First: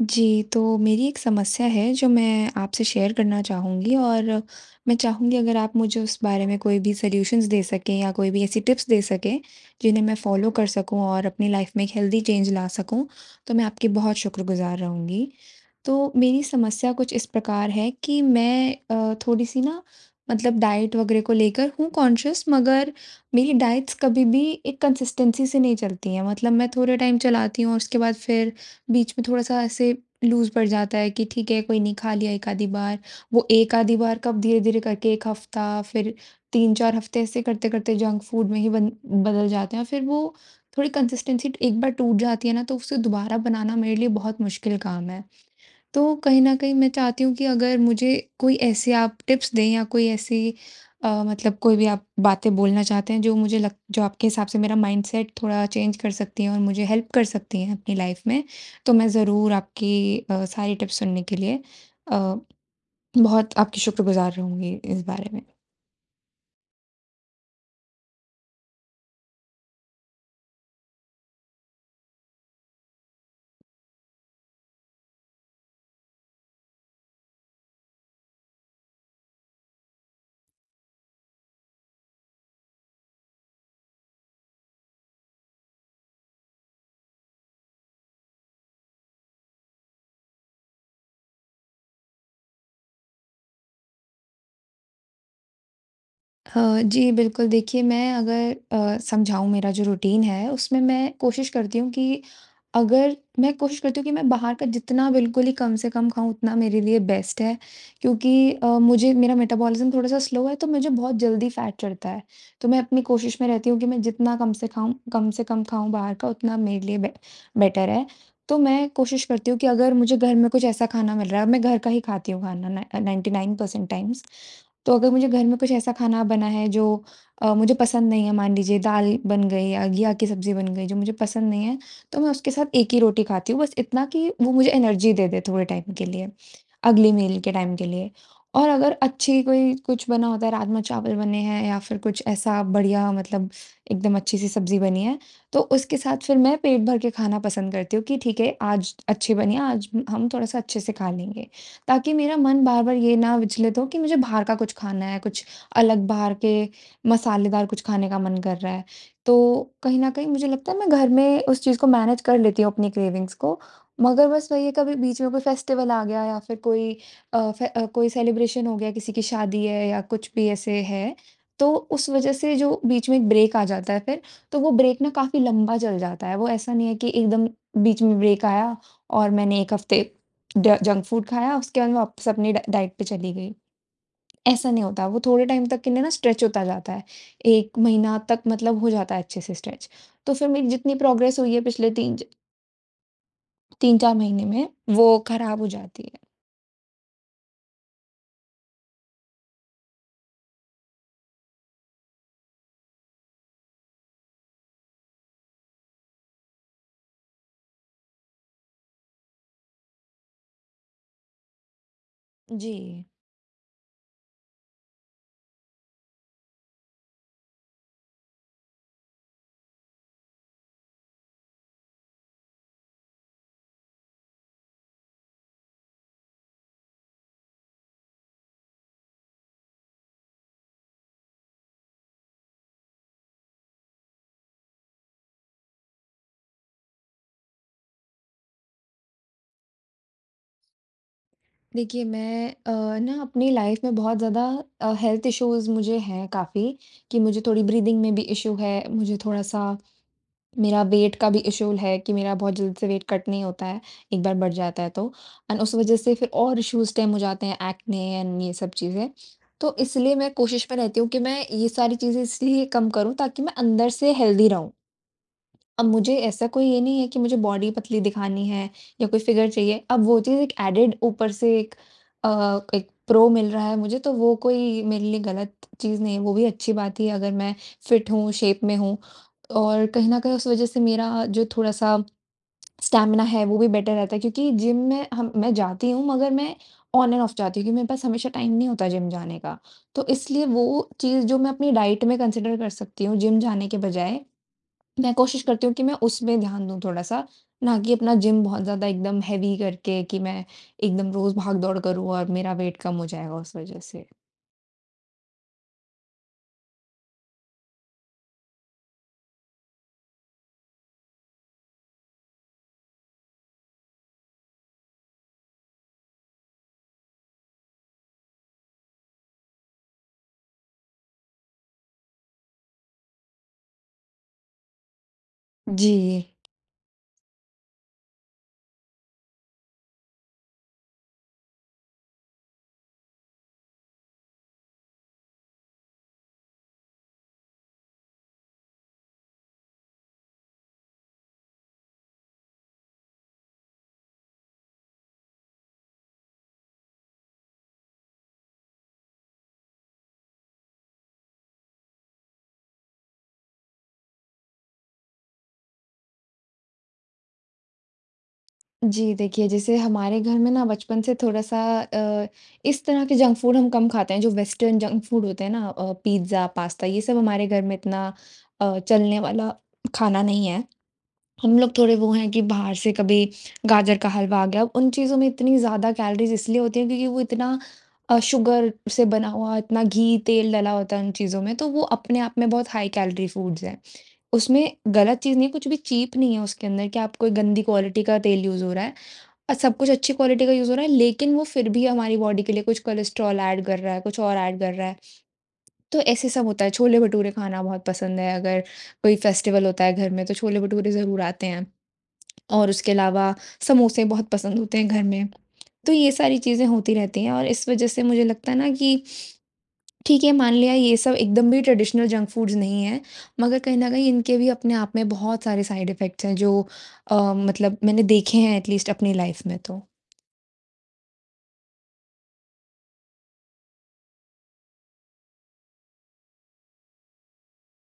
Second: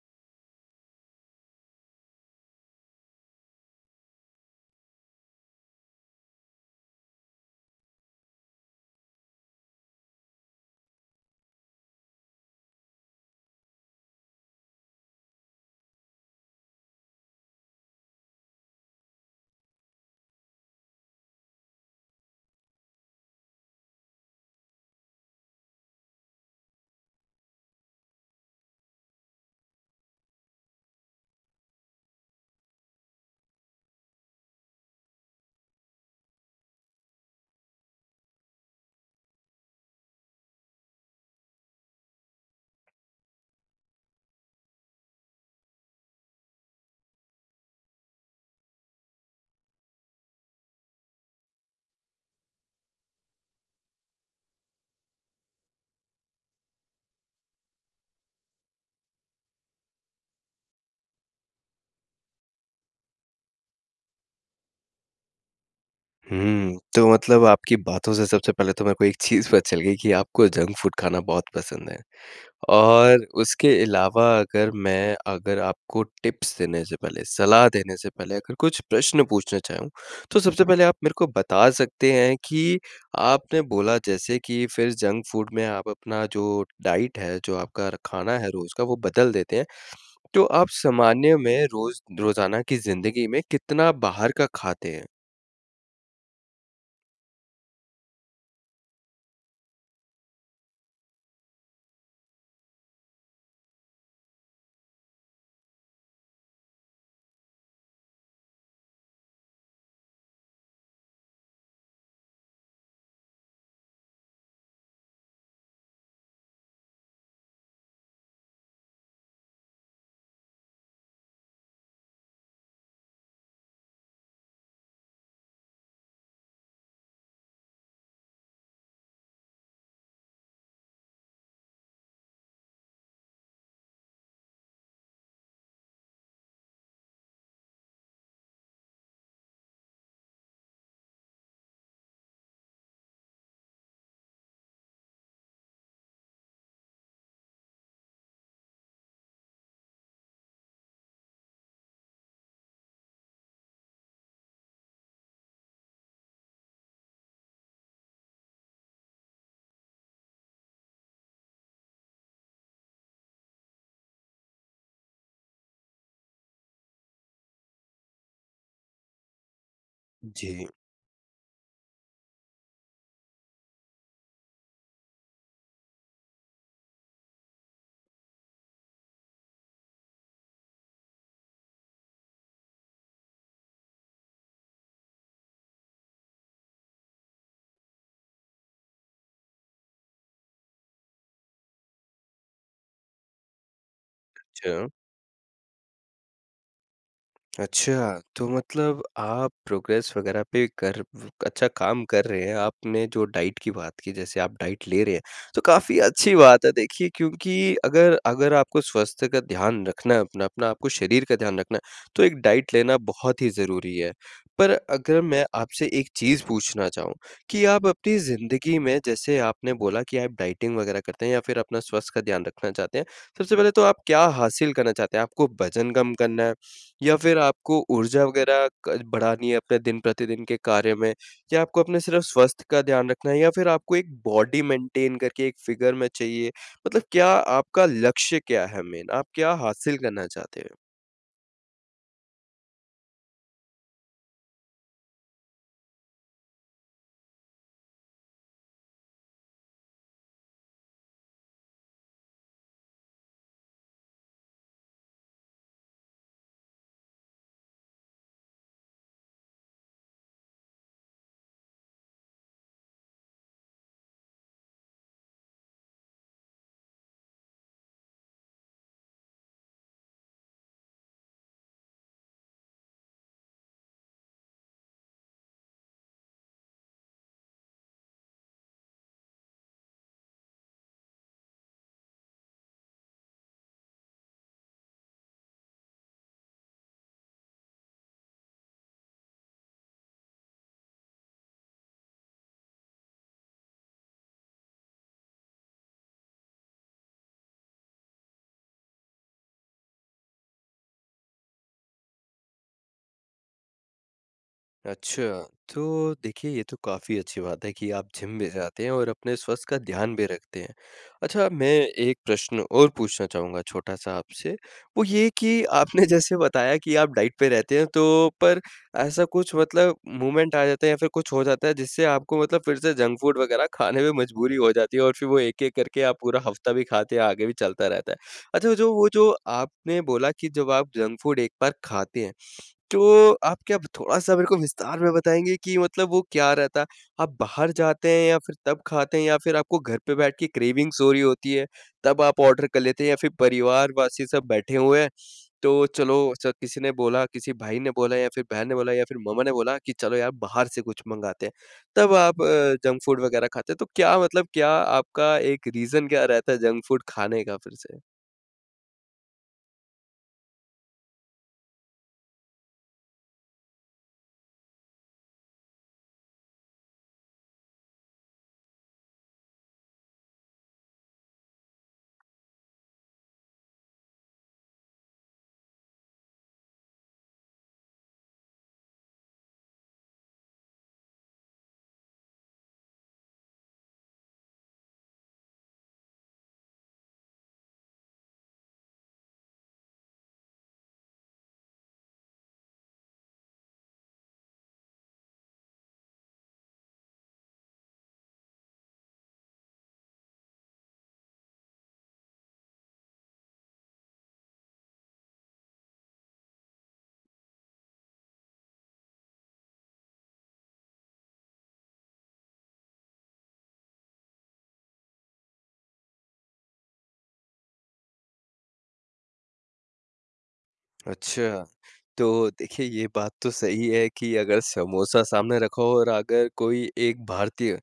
जी। तो मेरी एक समस्या है जो मैं आपसे शेयर करना चाहूँगी। और मैं चाहूँगी अगर आप मुझे उस बारे में कोई भी सॉल्यूशन्स दे सकें या कोई भी ऐसी टिप्स दे सकें, जिन्हें मैं फॉलो कर सकूँ और अपनी लाइफ़ में एक हेल्थी चेंज ला सकूँ। तो मैं आपकी बहुत शुक्रगुज़ार रहूँगी। तो मेरी समस्या कुछ इस प्रकार है कि मैं अ, थोड़ी-सी ना मतलब डाइट वगैरह को लेकर हूँ कॉन्शियस मगर मेरी डाइट्स कभी भी एक कंसिस्टेन्सी से नहीं चलती है। मतलब मैं थोड़े टाइम चलाती हूँ और उसके बाद फिर बीच में थोड़ा सा ऐसे लूज़ पड़ जाता है कि ठीक है कोई नहीं खा लिया एक आधी बार। वो एक आधी बार कब धीरे-धीरे करके 1 हफ्ता फिर 3-4 हफ्ते ऐसे करते करते जंक फूड में ही ब बदल जाते हैं। और फिर वो थोड़ी कंसिस्टेन्सी एक बार टूट जाती है ना तो उसे दोबारा बनाना मेरे लिए बहुत मुश्किल काम है। तो कहीं न कहीं मैं चाहती हूँ कि अगर मुझे कोई ऐसी आप टिप्स दें या कोई ऐसी अ, मतलब कोई भी आप बातें बोलना चाहते हैं जो मुझे लग जो आपके हिसाब से मेरा माइंडसेट थोड़ा चेंज कर सकती है और मुझे हेल्प कर सकती हैं अपनी लाइफ में, तो मैं ज़रूर आपकी अ, सारी टिप्स सुनने के लिए अ, बहुत आपकी शुक्रगुज़ार रहूँगी इस बारे में। हुँ। तो मतलब आपकी बातों से सबसे पहले तो मेरे को एक चीज़ पता चल गई कि आपको जंक फ़ूड खाना बहुत पसंद है। और उसके अलावा अगर मैं अगर आपको टिप्स देने से पहले, सलाह देने से पहले अगर कुछ प्रश्न पूछना चाहूँ, तो सबसे पहले आप मेरे को बता सकते हैं कि आपने बोला जैसे कि फिर जंक फ़ूड में आप अपना जो डाइट है, जो आपका खाना है रोज़ का वो बदल देते हैं। तो आप सामान्य में रोज़ रोज़ाना की ज़िन्दगी में कितना बाहर का खाते हैं। हाँ जी, बिल्कुल। देखिए मैं अगर अ, समझाऊँ मेरा जो रूटीन है उसमें मैं कोशिश करती हूँ कि अगर मैं कोशिश करती हूँ कि मैं बाहर का जितना बिल्कुल ही कम से कम खाऊँ उतना मेरे लिए बेस्ट है। क्योंकि अ, मुझे मेरा मेटाबॉलिज़्म थोड़ा-सा स्लो है तो मुझे बहुत जल्दी फ़ैट चढ़ता है। तो मैं अपनी कोशिश में रहती हूँ कि मैं जितना कम से खाऊँ कम से कम खाऊँ बाहर का उतना मेरे लिए बेट बेटर है। तो मैं कोशिश करती हूँ कि अगर मुझे घर में कुछ ऐसा खाना मिल रहा है, अब मैं घर का ही खाती हूँ खाना न 99% टाइम्स। तो अगर मुझे घर में कुछ ऐसा खाना बना है जो अ, मुझे पसंद नहीं है मान लीजिए दाल बन गई या घिया की सब्जी बन गई जो मुझे पसंद नहीं है तो मैं उसके साथ 1 ही रोटी खाती हूँ, बस इतना कि वो मुझे एनर्जी दे दे थोड़े टाइम के लिए, अगली मील के टाइम के लिए। और अगर अच्छी कोई कुछ बना होता है राजमा-चावल बने हैं या फिर कुछ ऐसा बढ़िया मतलब एकदम अच्छी-सी सब्जी बनी है तो उसके साथ फिर मैं पेट भर के खाना पसंद करती हूँ कि ठीक है आज अच्छी बनी है आज हम थोड़ा-सा अच्छे से खा लेंगे। ताकि मेरा मन बार-बार ये ना विचलित हो कि मुझे बाहर का कुछ खाना है, कुछ अलग बाहर के मसालेदार कुछ खाने का मन कर रहा है। तो कहीं न कहीं मुझे लगता है मैं घर में उस चीज़ को मैनेज़ कर लेती हूँ अपनी क्रेविंग्स को मगर बस वही है कभी बीच में कोई फ़ेस्टिवल आ गया या फिर कोई अ, फे कोई सेलिब्रेशन हो गया, किसी की शादी है या कुछ भी जी। ऐसे है। तो उस वज़ह से जो बीच में एक ब्रेक आ जाता है फिर तो वो ब्रेक न काफ़ी लंबा चल जाता है। वो ऐसा नहीं है कि एकदम बीच में ब्रेक आया और मैंने एक हफ़्ते ड जंक फूड खाया उसके बाद मैं वापस अपनी ड डाइट पे चली गई। ऐसा नहीं होता। वो थोड़े टाइम तक के लिए न स्ट्रेच होता जाता है। 1 महीना तक मतलब हो जाता है अच्छे-से स्ट्रेच। तो फिर मेरी जितनी प्रोग्रेस हुई है पिछले 3 ज 3-4 महीने में अच्छा। वो खराब हो जाती है। अच्छा! तो मतलब आप प्रोग्रेस वग़ैरह पे कर व अच्छा काम कर रहे हैं। आपने जो डाइट की बात की जैसे आप डाइट ले रहे हैं तो काफ़ी अच्छी बात है। देखिए क्योंकि अगर अगर आपको स्वास्थ्य का ध्यान रखना है अपना, अपना आपको शरीर का ध्यान रखना है तो एक डाइट लेना जी। बहुत ही ज़रूरी है। पर अगर मैं आपसे एक चीज़ पूछना चाहूँ कि आप अपनी ज़िन्दगी में जैसे आपने बोला कि आप डाइटिंग वग़ैरह करते हैं या फिर अपना स्वास्थ्य का ध्यान रखना चाहते हैं। सबसे पहले तो आप क्या हासिल करना चाहते हैं? आपको वजन कम करना है? या फिर आपको ऊर्जा वग़ैरह क बढ़ानी है अपने दिन-प्रतिदिन के कार्य में? या आपको अपने सिर्फ़ स्वास्थ्य का ध्यान रखना है? या फिर आपको एक बॉडी मेंटेन करके एक फ़िगर में चाहिए? मतलब क्या आपका लक्ष्य क्या है मेन? आप क्या हासिल करना चाहते हैं? देखिए मैं अ, न अपनी लाइफ़ में बहुत ज़्यादा अ, हेल्थ इश्यूज़ मुझे हैं काफ़ी। कि मुझे थोड़ी ब्रीथिंग में भी इश्यू है, मुझे थोड़ा-सा मेरा वेट का भी इश्यू है कि मेरा बहुत जल्दी से वेट कट नहीं होता है, एक बार बढ़ जाता है तो। एंड उस वजह से फिर और इश्यूज़ स्टेम हो जाते हैं ऐक्ने एंड ये सब चीज़ें। तो इसलिए मैं कोशिश में रहती हूँ कि मैं ये सारी चीज़ें इसलिए कम करूँ ताकि मैं अंदर से हेल्थी रहूँ। अब मुझे ऐसा कोई ये नहीं है कि मुझे बॉडी पतली दिखानी है या कोई फ़िगर चाहिए। अब वो चीज़ एक एडेड ऊपर से एक अ, एक प्रो मिल रहा है मुझे तो वो कोई मेरे लिए गलत चीज़ नहीं है। वो भी अच्छी बात ही है अगर मैं फिट हूँ, शेप में हूँ। और कहीं न कहीं उस वजह से मेरा जो थोड़ा-सा स्टैमिना है वो भी बेटर रहता है। क्योंकि जिम में हम मैं जाती हूँ मगर मैं ऑन एंड ऑफ जाती हूँ क्योंकि मेरे पास हमेशा टाइम नहीं होता जिम जाने का। तो इसलिए वो चीज़ जो मैं अपनी डाइट में कंसीडर कर सकती हूँ जिम जाने के बजाय मैं कोशिश करती हूँ कि मैं उसमें ध्यान दूँ थोड़ा-सा। ना कि अपना जिम बहुत ज़्यादा एकदम हेवी करके कि मैं एकदम रोज़ भाग दौड़ करूँ और मेरा वेट कम हो जाएगा उस वजह से। अच्छा, तो देखिए ये तो काफ़ी अच्छी बात है कि आप जिम भी जाते हैं और अपने स्वस्थ का ध्यान भी रखते हैं। अच्छा मैं एक प्रश्न और पूछना चाहूँगा छोटा-सा आपसे वो ये कि आपने जैसे बताया कि आप डाइट पे रहते हैं तो पर ऐसा कुछ मतलब मूवमेंट आ जाता है या फिर कुछ हो जाता है। जिससे आपको मतलब फिर से जंक फूड वगैरह खाने में मजबूरी हो जाती है और फिर वो एक-एक जी। करके आप पूरा हफ्ता भी खाते हैं, आगे भी चलता रहता है। अच्छा जो वो जो आपने बोला कि जब आप जंक फूड एक बार खाते हैं। तो आप क्या थोड़ा-सा मेरे को विस्तार में बताएँगे कि मतलब वो क्या रहता है। आप बाहर जाते हैं या फिर तब खाते हैं या फिर आपको घर पे बैठ के क्रेविंग्स हो रही होती है तब आप ऑर्डर कर लेते है। या फिर परिवार वासी सब बैठे हुए हैं तो चलो च किसी ने बोला किसी भाई ने बोला या फिर बहन ने बोला या फिर मम्मा ने बोला कि चलो यार बाहर से कुछ मँगाते हैं। तब आप अ, जंक फूड वग़ैरह खाते हैं तो क्या मतलब क्या आपका एक रीजन क्या रहता है जंक फूड खाने का फिर से। जी। देखिए जैसे हमारे घर में ना बचपन से थोड़ा-सा अ, इस तरह के जंक फूड हम कम खाते हैं जो वेस्टर्न जंक फूड होते हैं ना अ, पिज्जा, पास्ता ये सब हमारे घर में इतना अ, चलने वाला खाना नहीं है। हम लोग थोड़े वो हैं कि बाहर से कभी गाजर का हलवा आ गया उन चीज़ों में इतनी ज़्यादा कैलोरीज इसलिए होती है। क्योंकि वो इतना अ, शुगर से बना हुआ, इतना घी-तेल डाला होता है उन चीज़ों में तो वो अपने आप में बहुत हाई-कैलोरी फूड्स है। उसमें गलत चीज़ नहीं है, कुछ भी चीप नहीं है उसके अंदर कि आप कोई गंदी क्वालिटी का तेल यूज़ हो रहा है। अ, सब कुछ अच्छी क्वालिटी का यूज़ हो रहा है लेकिन वो फिर भी हमारी बॉडी के लिए कुछ कोलेस्ट्रॉल एड कर रहा है, कुछ और एड कर रहा है। तो ऐसे सब होता है छोले-भटूरे खाना बहुत पसंद है अगर कोई फेस्टिवल होता है घर में तो छोले-भटूरे ज़रूर आते हैं और उसके अलावा समोसे बहुत पसंद होते हैं घर में, तो ये सारी चीज़ें होती रहती हैं। और इस वज़ह से मुझे लगता है ना कि ठीक है मान लिया ये सब एकदम भी ट्रेडिशनल जंक फूड्स नहीं है। मगर कहीं न कहीं इनके भी अपने आप में बहुत सारे साइड इफेक्ट्स हैं जो अ, मतलब मैंने देखे हैं एटलीस्ट अपनी लाइफ़ में तो। अच्छा। तो देखिए ये बात तो सही है कि अगर समोसा सामने रखा हो और अगर कोई एक भारतीय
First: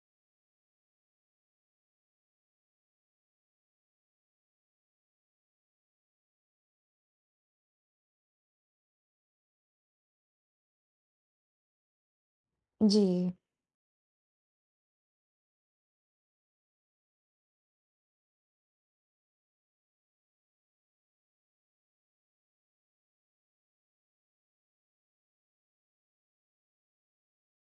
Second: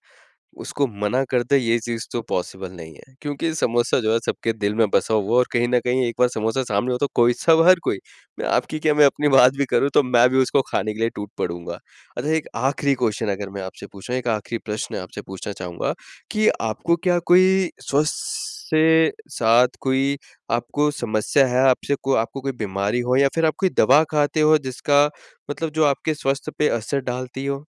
उसको मना कर दे, ये चीज़ तो पॉसिबल नहीं है। क्योंकि समोसा जो है सबके दिल में बसा हुआ और कहीं न कहीं एक बार समोसा सामने हो तो कोई सब हर कोई मैं आपकी क्या मैं अपनी बात भी करूँ, तो मैं भी उसको खाने के लिए टूट पड़ूँगा। अच्छा एक आखिरी क्वेश्चन जी। अगर मैं आपसे पूछूँ एक आखिरी प्रश्न आपसे पूछना चाहूँगा, कि आपको क्या कोई स्वस्थ से साथ कोई आपको समस्या है। आपसे को आपको कोई बीमारी हो या फिर आप कोई दवा खाते हो जिसका मतलब जो आपके स्वास्थ्य पे असर डालती हो?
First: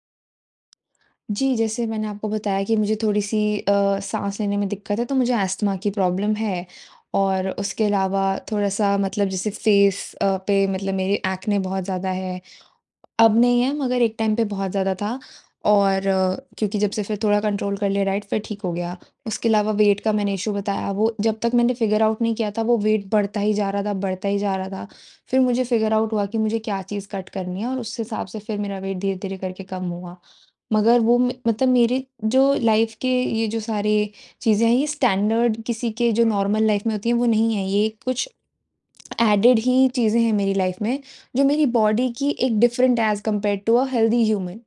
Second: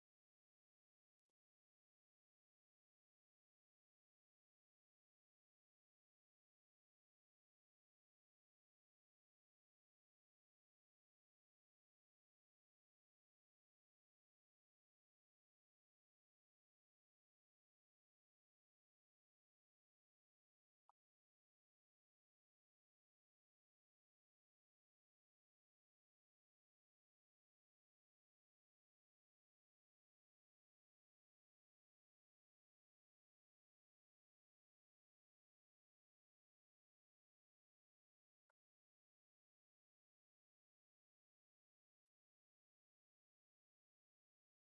जी, जैसे मैंने आपको बताया कि मुझे थोड़ी-सी अ, साँस लेने में दिक्कत है तो मुझे अस्थमा की प्रॉब्लम है। और उसके अलावा थोड़ा-सा मतलब जैसे फेस अ, पे मतलब मेरे एक्ने बहुत ज़्यादा है। अब नहीं है मगर एक टाइम पे बहुत ज़्यादा था और क्योंकि जब से फिर थोड़ा कंट्रोल कर लिया डाइट फिर ठीक हो गया। उसके अलावा वेट का मैंने इश्यू बताया वो जब तक मैंने फिगर आउट नहीं किया था वो वेट बढ़ता ही जा रहा था बढ़ता ही जा रहा था। फिर मुझे फिगर आउट हुआ कि मुझे क्या चीज़ कट करनी है और उस हिसाब से फिर मेरा वेट धीरे-धीरे करके कम हुआ। मगर वो में मतलब मेरी जो लाइफ़ के ये जो सारे चीज़ें हैं ये स्टैंडर्ड किसी के जो नॉर्मल लाइफ़ में होती है वो नहीं है ये कुछ एडेड ही चीज़ें हैं मेरी लाइफ में जो मेरी बॉडी की एक different as compared to uh, healthy human.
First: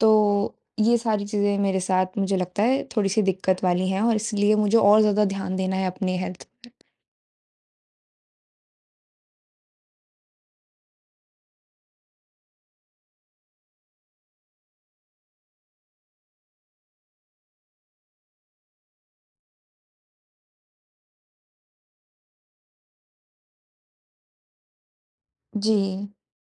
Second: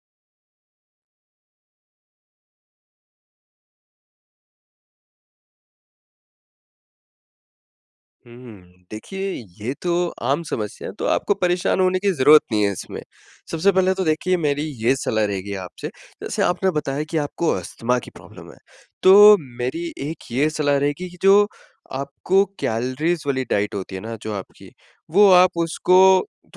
तो ये सारी चीज़ें मेरे साथ मुझे लगता है थोड़ी-सी दिक्कत वाली हैं और इसलिए मुझे और ज़्यादा ध्यान देना है अपनी हेल्थ हुँ, हुँ। देखिए, ये तो आम समस्या है, तो आपको परेशान होने की ज़रूरत नहीं है इसमें। सबसे पहले तो देखिए, मेरी ये सलाह रहेगी आपसे, जैसे आपने बताया कि आपको अस्थमा की प्रॉब्लम है, तो मेरी एक ये सलाह रहेगी कि जो आपको कैलरीज़ वाली डाइट होती है ना जो आपकी, वो आप उसको जी।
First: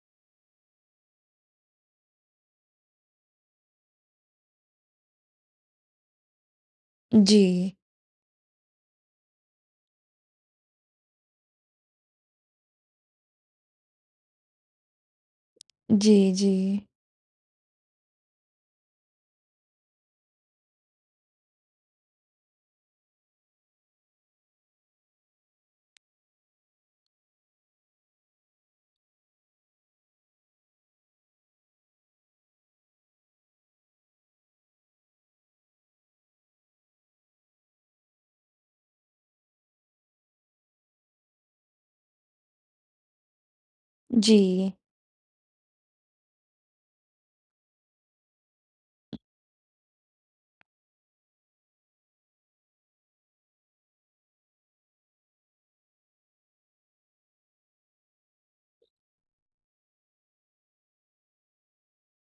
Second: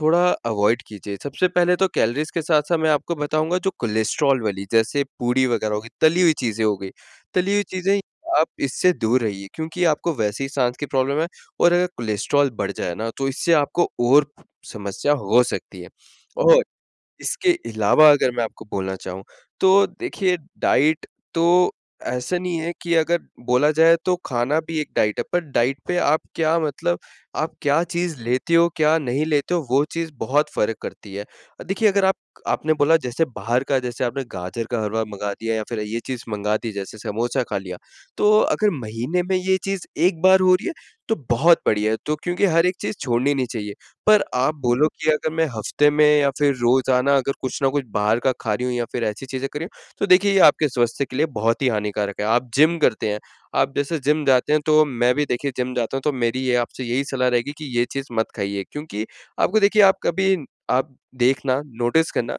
थोड़ा अवॉइड कीजिए। सबसे पहले तो कैलरीज़ के साथ-साथ मैं आपको बताऊँगा, जो कोलेस्ट्रोल वाली, जैसे पूरी वगैरह हो गईं, तली हुई चीज़ें हो गईं, तली हुई जी। चीज़ें, आप इससे दूर रहिए क्योंकि आपको वैसे ही साँस की प्रॉब्लम है और अगर कोलेस्ट्रोल बढ़ जाए ना, तो इससे आपको और समस्या हो सकती है जी, और जी। इसके अलावा अगर मैं आपको बोलना चाहूँ, तो देखिए, डाइट तो ऐसा नहीं है कि अगर बोला जाए, तो खाना भी एक डाइट है, पर डाइट पे आप क्या मतलब आप क्या चीज़ लेते हो, क्या नहीं लेते हो, वो चीज़ बहुत फ़र्क करती है। देखिए, अगर आप आपने बोला, जैसे बाहर का जैसे आपने गाजर का हलवा मँगा दिया या फिर ये चीज़ मँगा दी, जैसे समोसा खा लिया, तो अगर महीने में ये चीज़ एक बार हो रही है, तो बहुत बढ़िया है, तो क्योंकि हर एक चीज़ छोड़नी नहीं चाहिए। पर आप जी। बोलो कि, "अगर मैं हफ़्ते में या फिर रोज़ाना अगर कुछ न कुछ बाहर का खा रही हूँ या फिर ऐसी चीज़ें कर रही हूँ।" तो देखिए, ये आपके स्वास्थ्य के लिए बहुत ही हानिकारक है। आप जिम करते हैं। आप जैसे जिम जाते हैं, तो मैं भी, देखिए, जिम जाता हूँ, तो मेरी ये आपसे यही सलाह रहेगी कि ये चीज़ मत खाइए क्योंकि आपको देखिए, आप कभी आप देखना, नोटिस करना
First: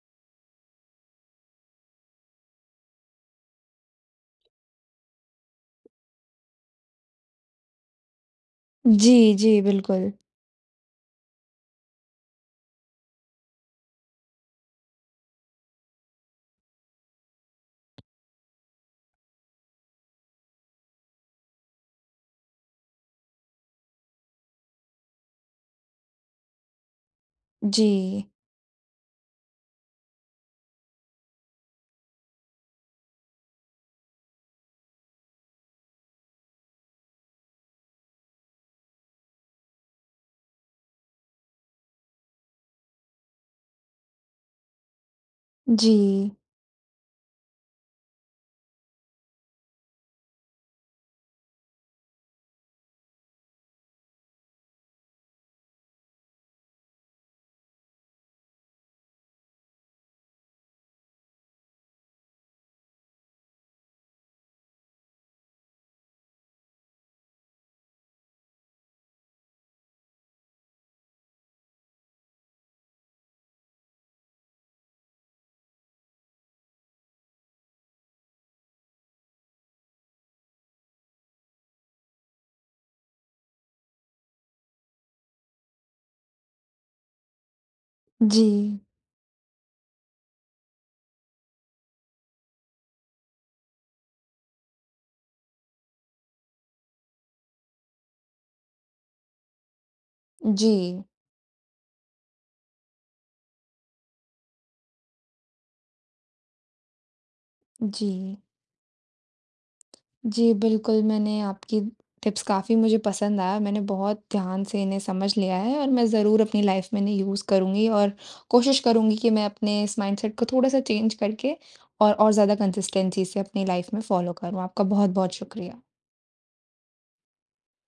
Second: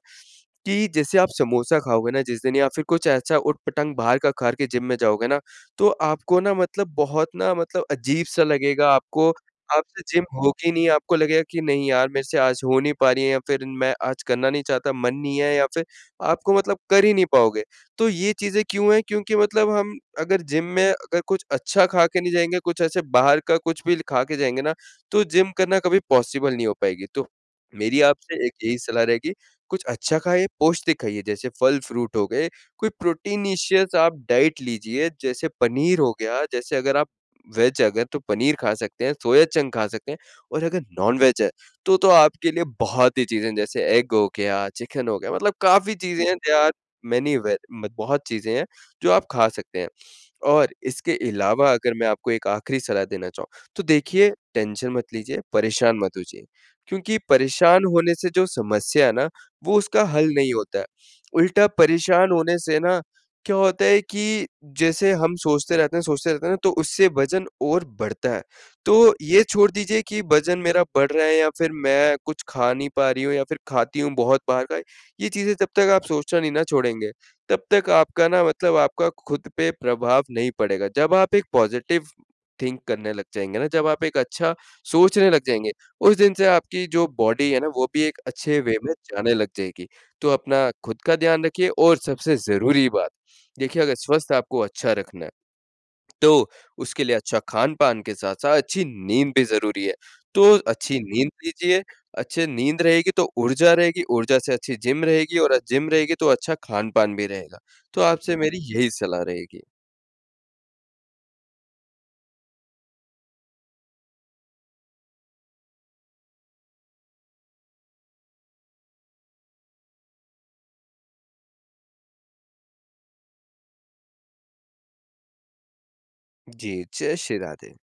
कि जैसे आप समोसा खाओगे ना जिस दिन या फिर कुछ ऐसा उट-पटाँग बाहर का खा के जिम में जाओगे ना, तो आपको ना मतलब बहुत ना मतलब अजीब-सा लगेगा आपको। जी, जी, आप से बिल्कुल। जिम होगी नहीं, आपको लगेगा कि नहीं यार, मेरे से आज हो नहीं पा रही है या फिर मैं आज करना नहीं चाहता, मन नहीं है या फिर आपको मतलब कर ही नहीं पाओगे। तो ये चीज़ें क्यों है? क्योंकि मतलब हम अगर जिम में अगर कुछ अच्छा खा के नहीं जाएँगे, कुछ ऐसे बाहर का कुछ भी खा के जाएँगे ना, तो जिम करना कभी पॉसिबल नहीं हो पाएगी। तो मेरी जी। आपसे एक यही सलाह रहेगी, कुछ अच्छा खाइए, पौष्टिक खाइए, जैसे फल फ्रूट हो गए, कोई प्रोटीनिशियस आप डाइट लीजिए, जैसे पनीर हो गया। जैसे अगर आप वेज हैं अगर, तो पनीर खा सकते हैं, सोया चंक खा सकते हैं और अगर नॉन वेज है, तो तो आपके लिए बहुत ही चीज़ें हैं, जैसे एग हो गया, चिकन हो गया मतलब काफ़ी चीज़ें जी। हैं, देयर आर मैनी वेद मत बहुत चीज़ें हैं, जो आप खा सकते हैं। और इसके अलावा अगर मैं आपको एक आख़िरी सलाह देना चाहूँ, तो देखिए, टेंशन मत लीजिए, परेशान मत होजिए, क्योंकि परेशान होने से जो समस्या है ना, वो उसका हल नहीं होता है। उल्टा परेशान होने से ना क्या होता है कि जैसे हम सोचते रहते हैं सोचते रहते हैं ना, तो उससे वज़न और बढ़ता है, तो ये छोड़ दीजिये कि वज़न मेरा बढ़ रहा है या फिर मैं कुछ खा नहीं पा रही हूँ या फिर खाती हूँ बहुत बाहर का। ये चीज़ें जब तक आप सोचना नहीं ना छोड़ेंगे, तब तक आपका ना मतलब आपका खुद पे प्रभाव नहीं पड़ेगा। जब आप एक पॉज़िटिव थिंक करने लग जाएँगे ना, जब आप एक अच्छा सोचने लग जाएँगे, उस दिन से आपकी जो बॉडी है ना, वो भी एक अच्छे वे जी। में जाने लग जाएगी। तो अपना खुद का ध्यान रखिये और सबसे ज़रूरी बात, देखिए, अगर स्वास्थ्य आपको अच्छा रखना है, तो उसके लिए अच्छा खान-पान के साथ-साथ अच्छी नींद भी ज़रूरी है। तो अच्छी जी। नींद लीजिए, अच्छे नींद रहेगी, तो ऊर्जा रहेगी, ऊर्जा से अच्छी जिम रहेगी और जिम रहेगी, तो अच्छा खान-पान भी रहेगा। तो आपसे जी। मेरी यही सलाह रहेगी। जी, बिल्कुल, मैंने आपकी टिप्स काफ़ी मुझे पसंद आया। मैंने बहुत ध्यान से इन्हें समझ लिया है और मैं ज़रूर अपनी लाइफ़ में इन्हें यूज़ करुँगी और कोशिश करुँगी कि मैं अपने इस माइंडसेट को थोड़ा-सा चेंज करके और और ज़्यादा कंसिस्टेंसी से अपनी लाइफ़ में फ़ॉलो करूँ। आपका बहुत-बहुत शुक्रिया। जी। जय श्री राधे।